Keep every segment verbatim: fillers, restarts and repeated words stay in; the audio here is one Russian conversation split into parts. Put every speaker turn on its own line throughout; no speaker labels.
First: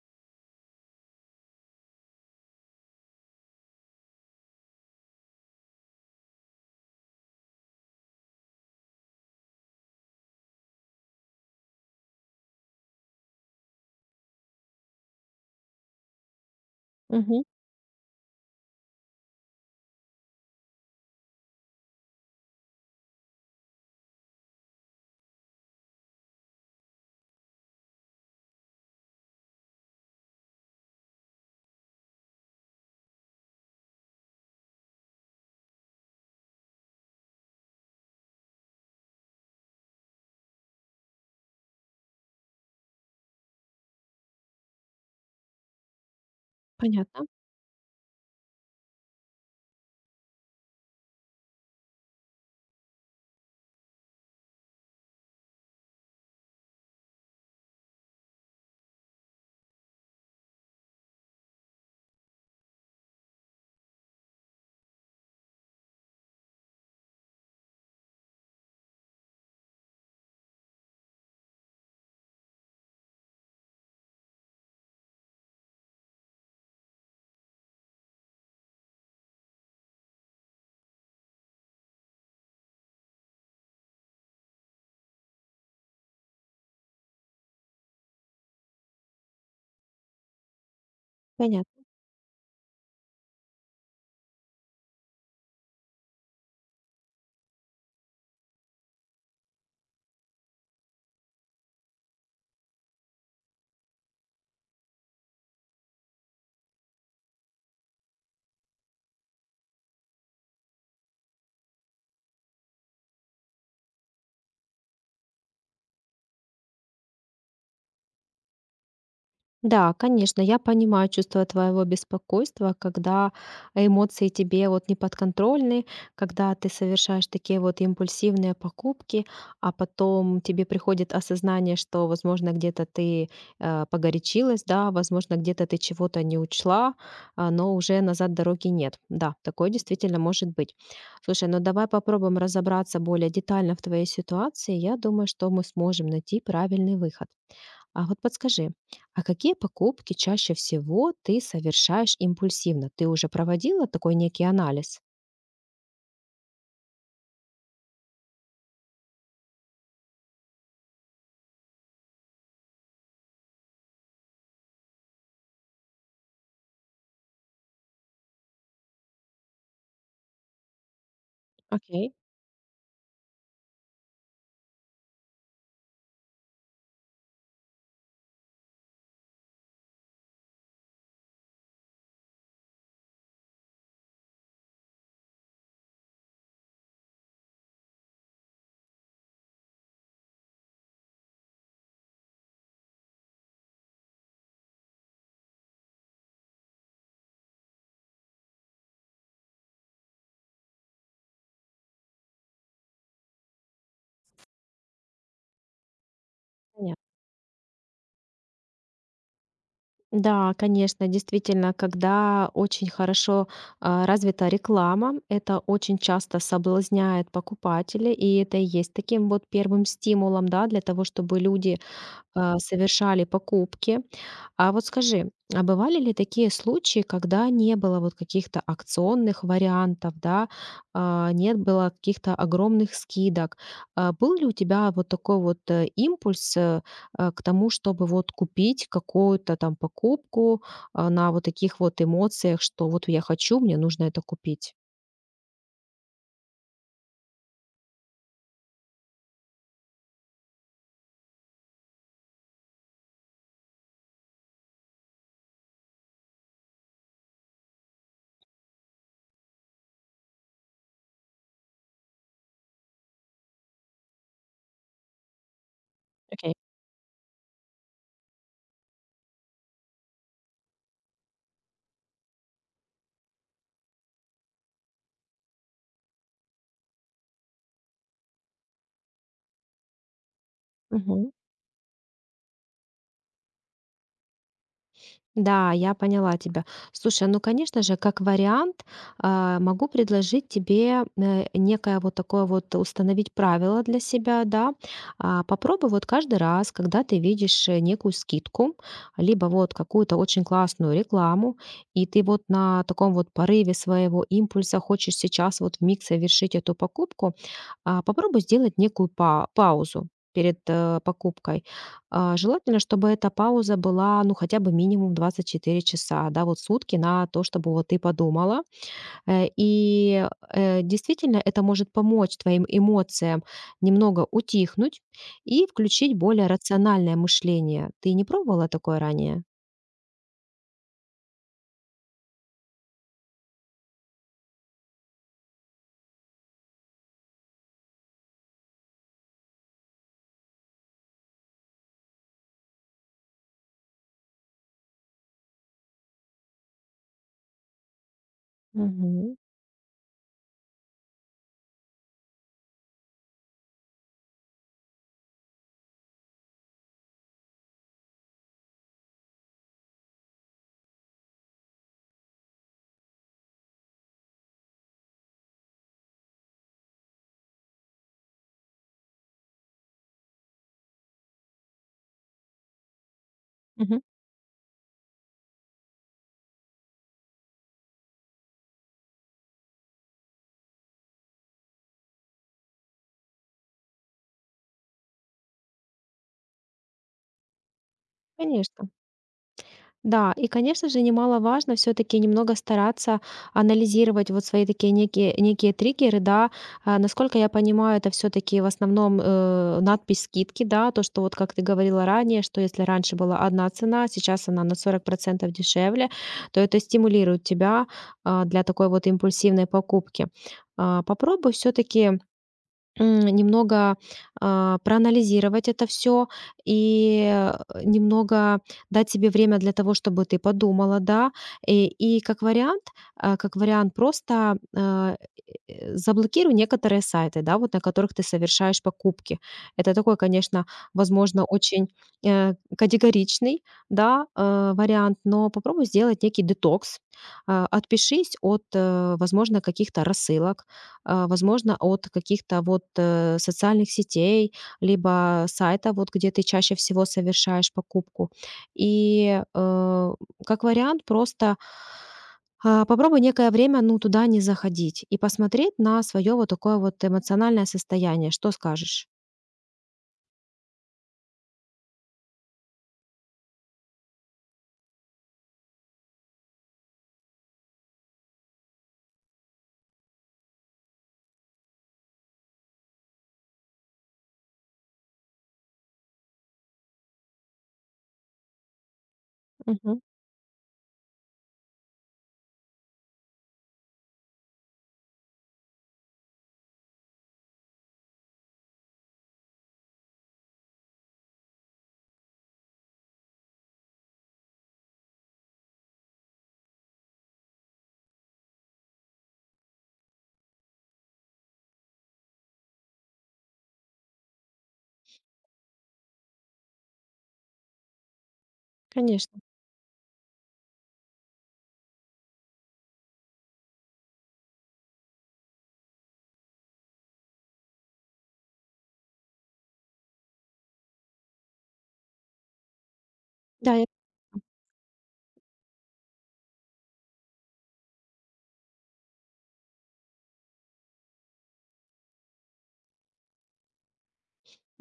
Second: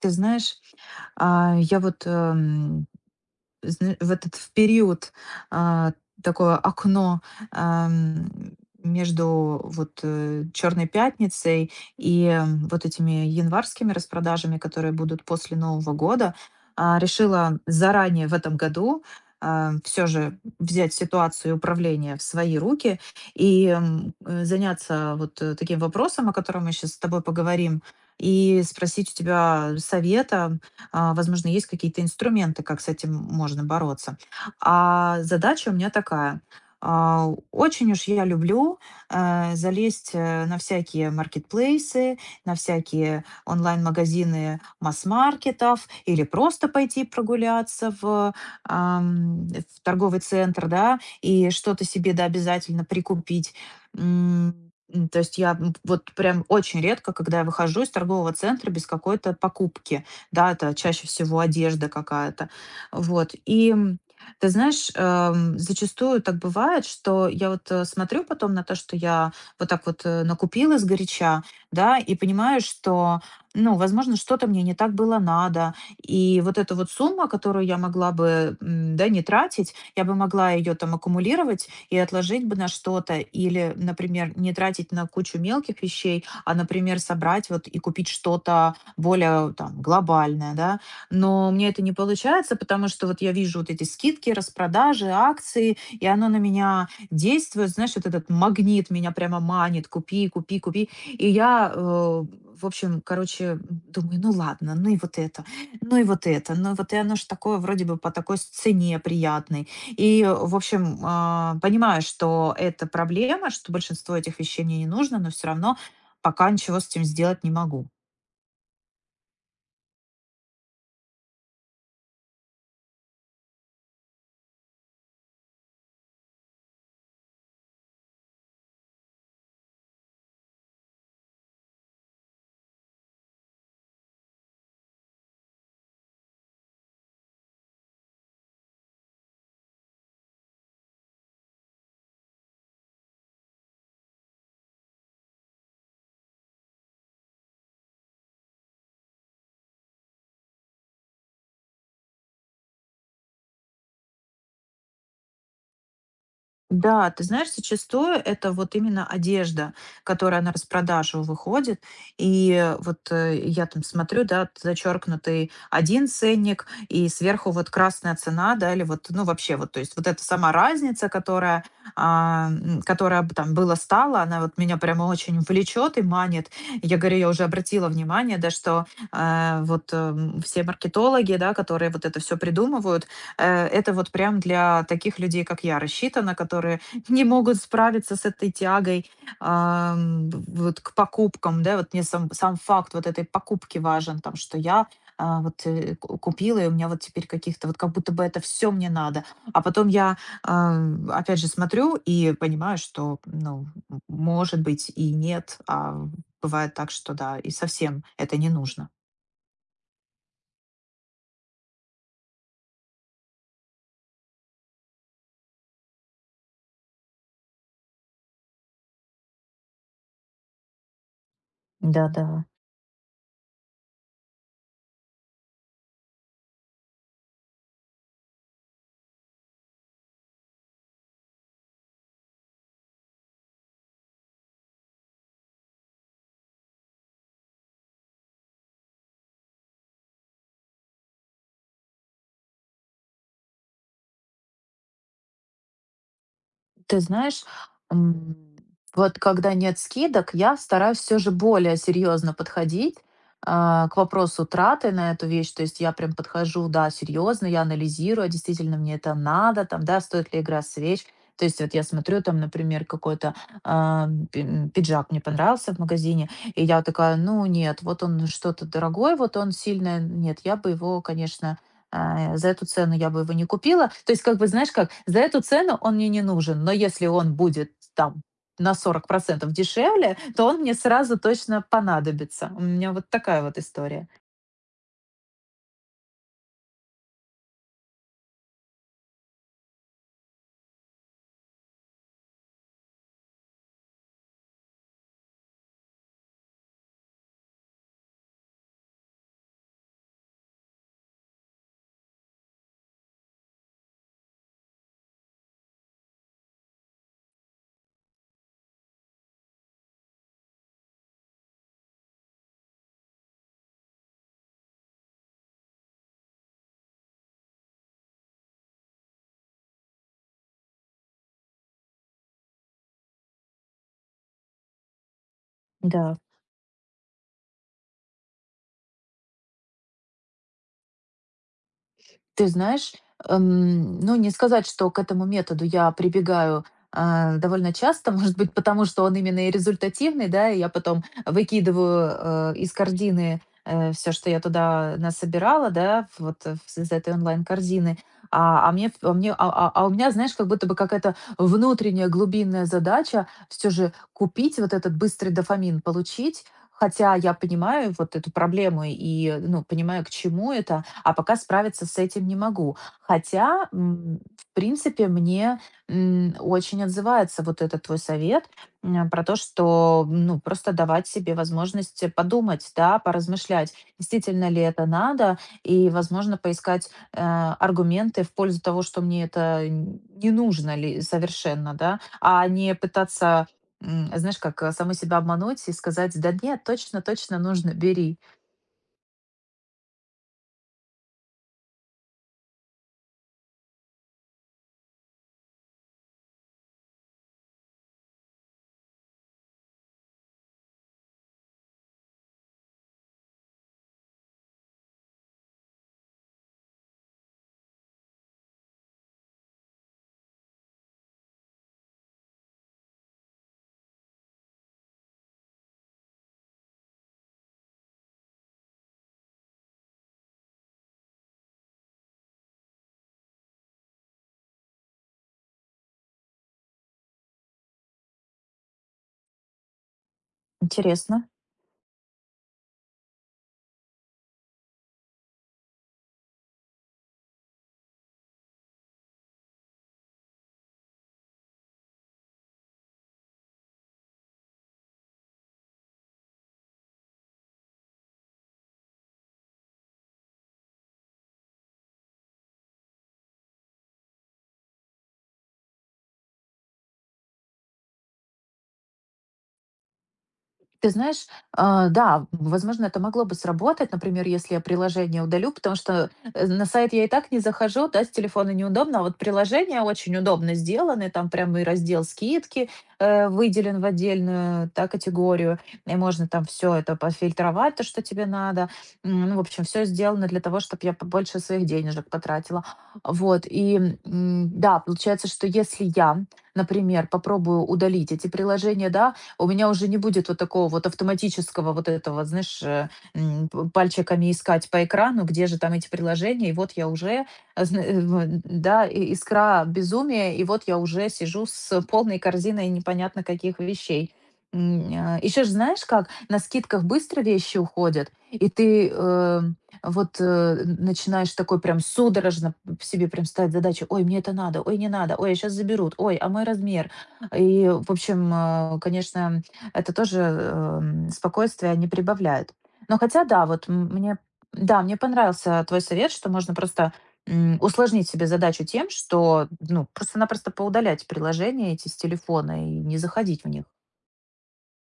Ты знаешь, а, я вот, эм, зна в этот в период, а, такое окно, ам, между вот э, "Черной пятницей" и м, вот этими январскими распродажами, которые будут после Нового года, а,
Мгм.
решила заранее в этом году все же взять ситуацию управления в свои руки и м, э, заняться вот э, таким вопросом, о котором мы сейчас с тобой поговорим, и спросить у тебя совета. А, возможно, есть какие-то инструменты, как с этим можно бороться. А задача у меня такая. А, Очень уж я люблю э, залезть э, на всякие маркетплейсы, на всякие онлайн-магазины масс-маркетов или просто пойти
Понятно,
прогуляться в, ам, в торговый центр, да, и что-то себе, да, обязательно прикупить. М, м, То есть я м, вот прям очень редко, когда я выхожу из торгового центра без какой-то покупки, да, это чаще всего одежда какая-то. Вот. И м, ты знаешь, эм, зачастую так бывает, что я вот э, смотрю потом на то, что я вот так вот э, накупила сгоряча, да, и понимаю, что, ну, возможно, что-то мне не так было надо. И вот эта вот сумма, которую я могла бы, м, да, не тратить, я бы могла ее там аккумулировать и отложить бы на что-то. Или, например, не тратить на кучу мелких вещей, а, например, собрать вот и купить что-то более там глобальная, да. Но мне это
понятно.
не получается, потому что вот я вижу вот эти скидки, распродажи, акции, и оно на меня действует, знаешь, вот этот магнит меня прямо манит, купи, купи, купи. И я, э, в общем, короче, думаю, ну ладно, ну и вот это, ну и вот это, ну вот и оно же такое вроде бы по такой цене приятной. И, э, в общем, а, понимаю, что это проблема, что большинство этих вещей мне не нужно, но все равно пока ничего с этим сделать не могу.
Да, конечно, я понимаю чувство твоего беспокойства, когда эмоции тебе вот не подконтрольны, когда ты совершаешь такие вот импульсивные покупки, а потом тебе приходит осознание, что, возможно, где-то ты э, погорячилась, да, возможно, где-то ты чего-то не учла, а, но уже назад дороги нет. Да, такое действительно может быть. Слушай, ну давай попробуем разобраться более детально в твоей ситуации. Я думаю, что мы сможем найти правильный выход. А вот подскажи, а какие покупки чаще всего ты совершаешь импульсивно? Ты уже проводила такой некий анализ?
Да, ты знаешь, зачастую это вот именно одежда, которая на распродажу выходит. И э, вот э, я там смотрю, да, зачеркнутый один ценник, и сверху вот красная цена, да, или вот, ну, вообще вот, то есть вот эта сама разница, которая,
Окей.
а, м, которая б- там было-стала, она вот меня прямо очень влечет и манит. Я говорю, я уже обратила внимание, да, что э, вот э, м, все маркетологи, да, которые вот это все придумывают. Э, это вот прям для таких людей, как я, рассчитано, которые не могут справиться с этой тягой, ам, вот к покупкам, да. Вот мне сам сам факт вот этой покупки важен, там, что я, а, вот, э, ку купила, и у меня вот теперь каких-то вот как будто бы это все мне надо. А потом я, ам, опять же смотрю и понимаю, что, ну, м может быть, и нет. А бывает так,
Понятно.
что да, и совсем это не нужно.
Да, конечно, действительно, когда очень хорошо а, развита реклама, это очень часто соблазняет покупателя, и это и есть таким вот первым стимулом, да, для того, чтобы люди
Да-да.
а, совершали покупки. А вот скажи, а бывали ли такие случаи, когда не было вот каких-то акционных вариантов, да, а, нет было каких-то огромных скидок? А, Был ли у тебя вот такой вот э, импульс э, э, к тому, чтобы вот купить какую-то там покупку а, на вот таких вот эмоциях, что вот я хочу, мне нужно это купить?
Ты знаешь, м, вот когда нет скидок, я стараюсь все же более серьезно подходить а, к вопросу траты на эту вещь. То есть я прям подхожу, да, серьезно, я анализирую, а действительно мне это надо, там, да, стоит ли игра свеч. То есть вот я смотрю, там, например, какой-то а, пи- м, пиджак мне понравился в магазине,
Окей.
и я такая, ну нет, вот он что-то дорогой, вот он сильно, нет, я бы его, конечно, э, за эту цену я бы его не купила. То есть, как бы, знаешь как, за эту цену он мне не нужен, но если он будет там на сорок процентов дешевле, то он мне сразу точно понадобится. У меня вот такая вот история.
Да, я поняла тебя. Слушай, а, ну, конечно же, как вариант, а, могу предложить тебе э, некое вот такое вот установить правило для себя, да. А, Попробуй вот каждый раз, когда ты видишь э, некую скидку, либо вот какую-то очень классную рекламу, и ты вот на таком вот порыве своего импульса хочешь сейчас вот в миг совершить эту покупку, а, попробуй сделать некую па- паузу перед э, покупкой, а, желательно, чтобы эта пауза была, ну, хотя бы минимум двадцать четыре часа, да, вот сутки на то, чтобы вот ты подумала. Э, и э, действительно это может помочь твоим эмоциям немного утихнуть и включить
Да.
более рациональное мышление. Ты не пробовала такое ранее?
Ты знаешь, эм, ну, не сказать, что к этому методу я прибегаю, а, довольно часто, может быть, потому что он именно и результативный, да, и я потом выкидываю, э, из корзины все, что я туда насобирала, да, вот, э, из этой онлайн-корзины. А, а мне а мне а
Мгм.
а а у меня, знаешь, как будто бы какая-то внутренняя глубинная задача все же купить вот этот быстрый дофамин, получить. Хотя я понимаю вот эту проблему и, ну, понимаю, к чему это, а пока справиться с этим не могу. Хотя, м, в принципе, мне м, очень отзывается вот этот твой совет, м, про то, что, ну, просто давать себе возможность подумать, да, поразмышлять,
Мгм.
действительно ли это надо, и, возможно, поискать э, аргументы в пользу того, что мне это н- не нужно ли совершенно, да, а не пытаться, м, знаешь, как э, самой себя обмануть и сказать: да нет, точно, точно нужно, бери.
Конечно. Да, и, конечно же, немаловажно все таки немного стараться анализировать вот свои такие некие, некие триггеры, да. А, Насколько я понимаю, это все таки в основном э, надпись скидки, да, то, что вот как ты говорила ранее, что если раньше была одна цена, сейчас она на сорок процентов дешевле, то это стимулирует тебя а, для такой вот импульсивной покупки. А, Попробуй все-таки, М, немного, а, проанализировать это все и, э, немного дать себе время для того, чтобы ты подумала, да. И и как вариант, а, как вариант, просто, а, э, заблокируй некоторые сайты, да, вот на которых ты совершаешь покупки. Это такой, конечно,
Интересно.
возможно, очень, э, категоричный, да, э, вариант, но попробуй сделать некий детокс. А, отпишись от, э, возможно, каких-то рассылок, а, возможно, от каких-то вот, э, социальных сетей, либо сайта, вот где ты чаще всего совершаешь покупку. И, э, как вариант, просто, а, попробуй некое время, ну, туда не заходить и посмотреть на свое вот такое вот эмоциональное состояние. Что скажешь?
Ты знаешь, а, да, возможно, это могло бы сработать, например, если я приложение удалю, потому что э, на сайт я и так не захожу, да, с телефона неудобно, а вот приложения очень удобно сделаны, там прямо и раздел скидки э, выделен в отдельную, да, категорию, и можно там все это пофильтровать, то, что тебе надо. М, Ну, в общем, все
Мгм.
сделано для того, чтобы я побольше своих денежек потратила. Вот, и м, да, получается, что если я, например, попробую удалить эти приложения, да, у меня уже не будет вот такого вот автоматического вот этого, знаешь, э, м, п- пальчиками искать по экрану, где же там эти приложения, и вот я уже, а, зна- э, в- да, и- искра безумия, и вот я уже сижу с полной корзиной непонятно каких вещей. Еще же знаешь как, на скидках быстро вещи уходят, и ты, э,
Конечно.
вот, э, начинаешь такой прям судорожно, п- себе прям ставить задачу: ой, мне это надо, ой, не надо, ой, сейчас заберут, ой, а мой размер, и, в общем, э, конечно, это тоже, эм, спокойствия не прибавляет. Но хотя да, вот
Да,
м мне да, мне понравился твой совет, что можно просто, м, усложнить себе задачу тем, что, ну, просто-напросто поудалять приложения эти с телефона и не заходить в них.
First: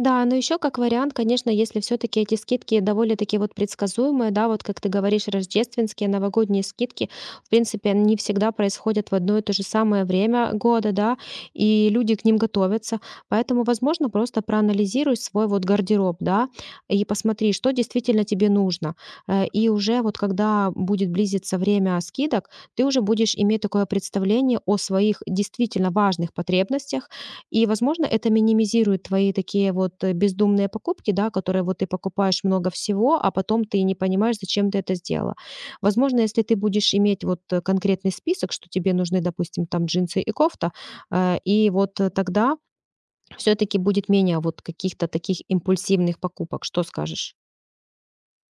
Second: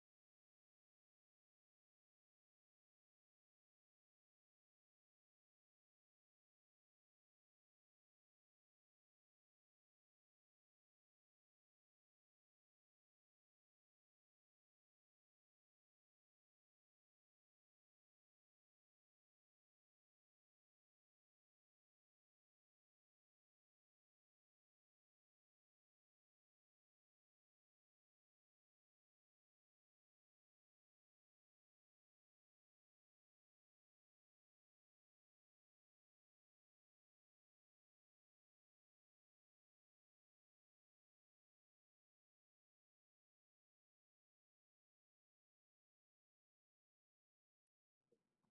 да, но еще как вариант, конечно, если все-таки эти скидки довольно-таки вот предсказуемые, да, вот как ты говоришь, рождественские, новогодние скидки, в принципе, они всегда происходят в одно и то же самое время года, да, и люди к ним готовятся. Поэтому, возможно, просто проанализируй свой вот гардероб, да, и посмотри, что действительно тебе нужно. Э, И уже вот когда будет близиться время скидок, ты уже будешь иметь такое представление о своих действительно важных потребностях, и, возможно, это минимизирует твои такие вот э, бездумные покупки, да, которые вот ты покупаешь много всего, а потом ты не понимаешь, зачем ты это сделала. Возможно, если ты будешь иметь вот э, конкретный список, что тебе нужны, допустим, там джинсы и кофта, э, и вот э, тогда все-таки будет менее вот каких-то таких импульсивных покупок. Что скажешь?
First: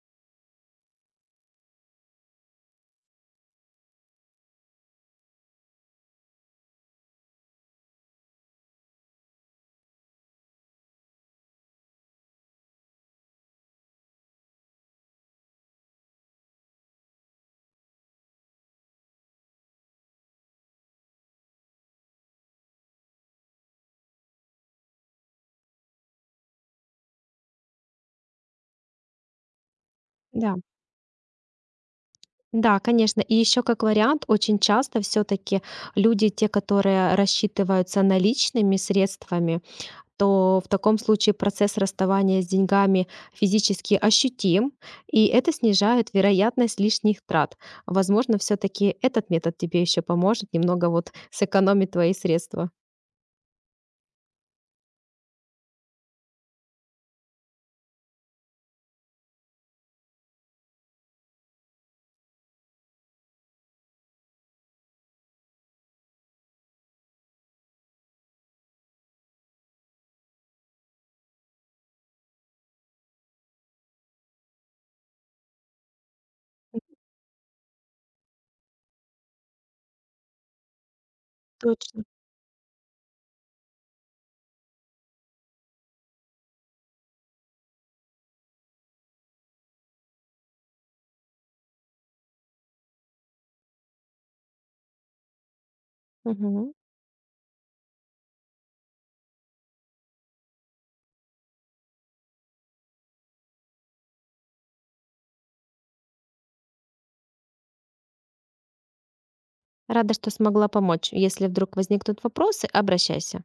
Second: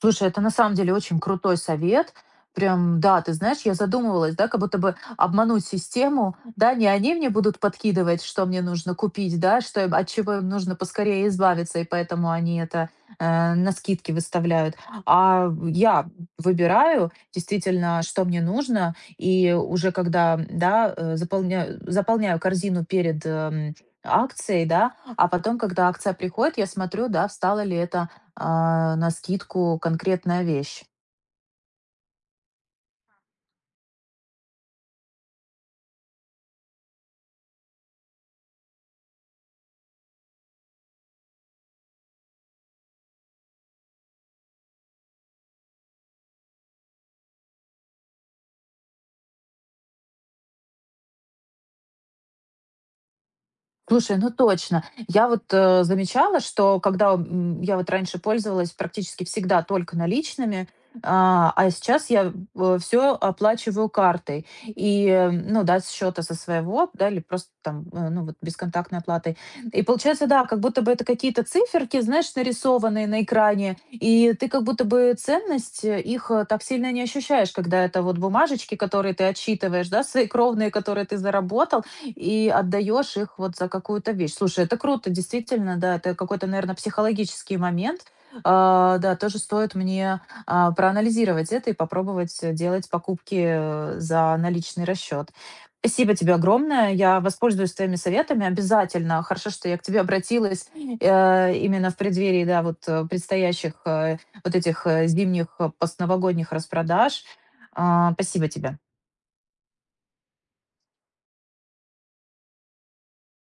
Слушай, это на самом деле очень крутой совет. Прям, да, ты знаешь, я задумывалась, да, как будто бы обмануть систему, да, не они мне будут подкидывать, что мне нужно купить, да, что, им- от чего им нужно поскорее избавиться, и поэтому они это э, на скидки выставляют. А я выбираю действительно, что мне нужно, и уже когда, да, э, заполняю, заполняю корзину перед, эм, акцией, да, а потом, когда акция приходит, я смотрю, да, встала ли это а, на скидку конкретная
Да,
вещь.
да, конечно. И еще как вариант, очень часто все-таки люди, те, которые рассчитываются наличными средствами, то в таком случае процесс расставания с деньгами физически ощутим, и это снижает вероятность лишних трат. Возможно, все-таки этот метод тебе еще поможет немного вот сэкономить твои средства.
Слушай, ну точно. Я вот, э, замечала, что когда, м, я вот раньше пользовалась практически всегда только наличными, а, а сейчас я все оплачиваю картой. И, э, ну да, с счета со своего, да, или просто там, э, ну вот бесконтактной оплатой. И получается, да, как будто бы это какие-то циферки, знаешь, нарисованные на экране, и ты как будто бы ценность э, их э, так сильно не ощущаешь, когда это вот бумажечки, которые ты отчитываешь, да, свои кровные, которые ты заработал
Точно.
и отдаешь их вот за какую-то вещь. Слушай, это круто, действительно, да, это какой-то, наверное, психологический момент. А, да, тоже стоит мне а, проанализировать это и попробовать э, делать покупки э, за наличный расчет. Спасибо тебе
Мгм.
огромное. Я воспользуюсь твоими советами обязательно. Хорошо, что я к тебе обратилась э, именно в преддверии, да, вот э, предстоящих э, вот этих э, зимних э, постновогодних распродаж. А, спасибо тебе.
Рада, что смогла помочь. Если вдруг возникнут вопросы, обращайся.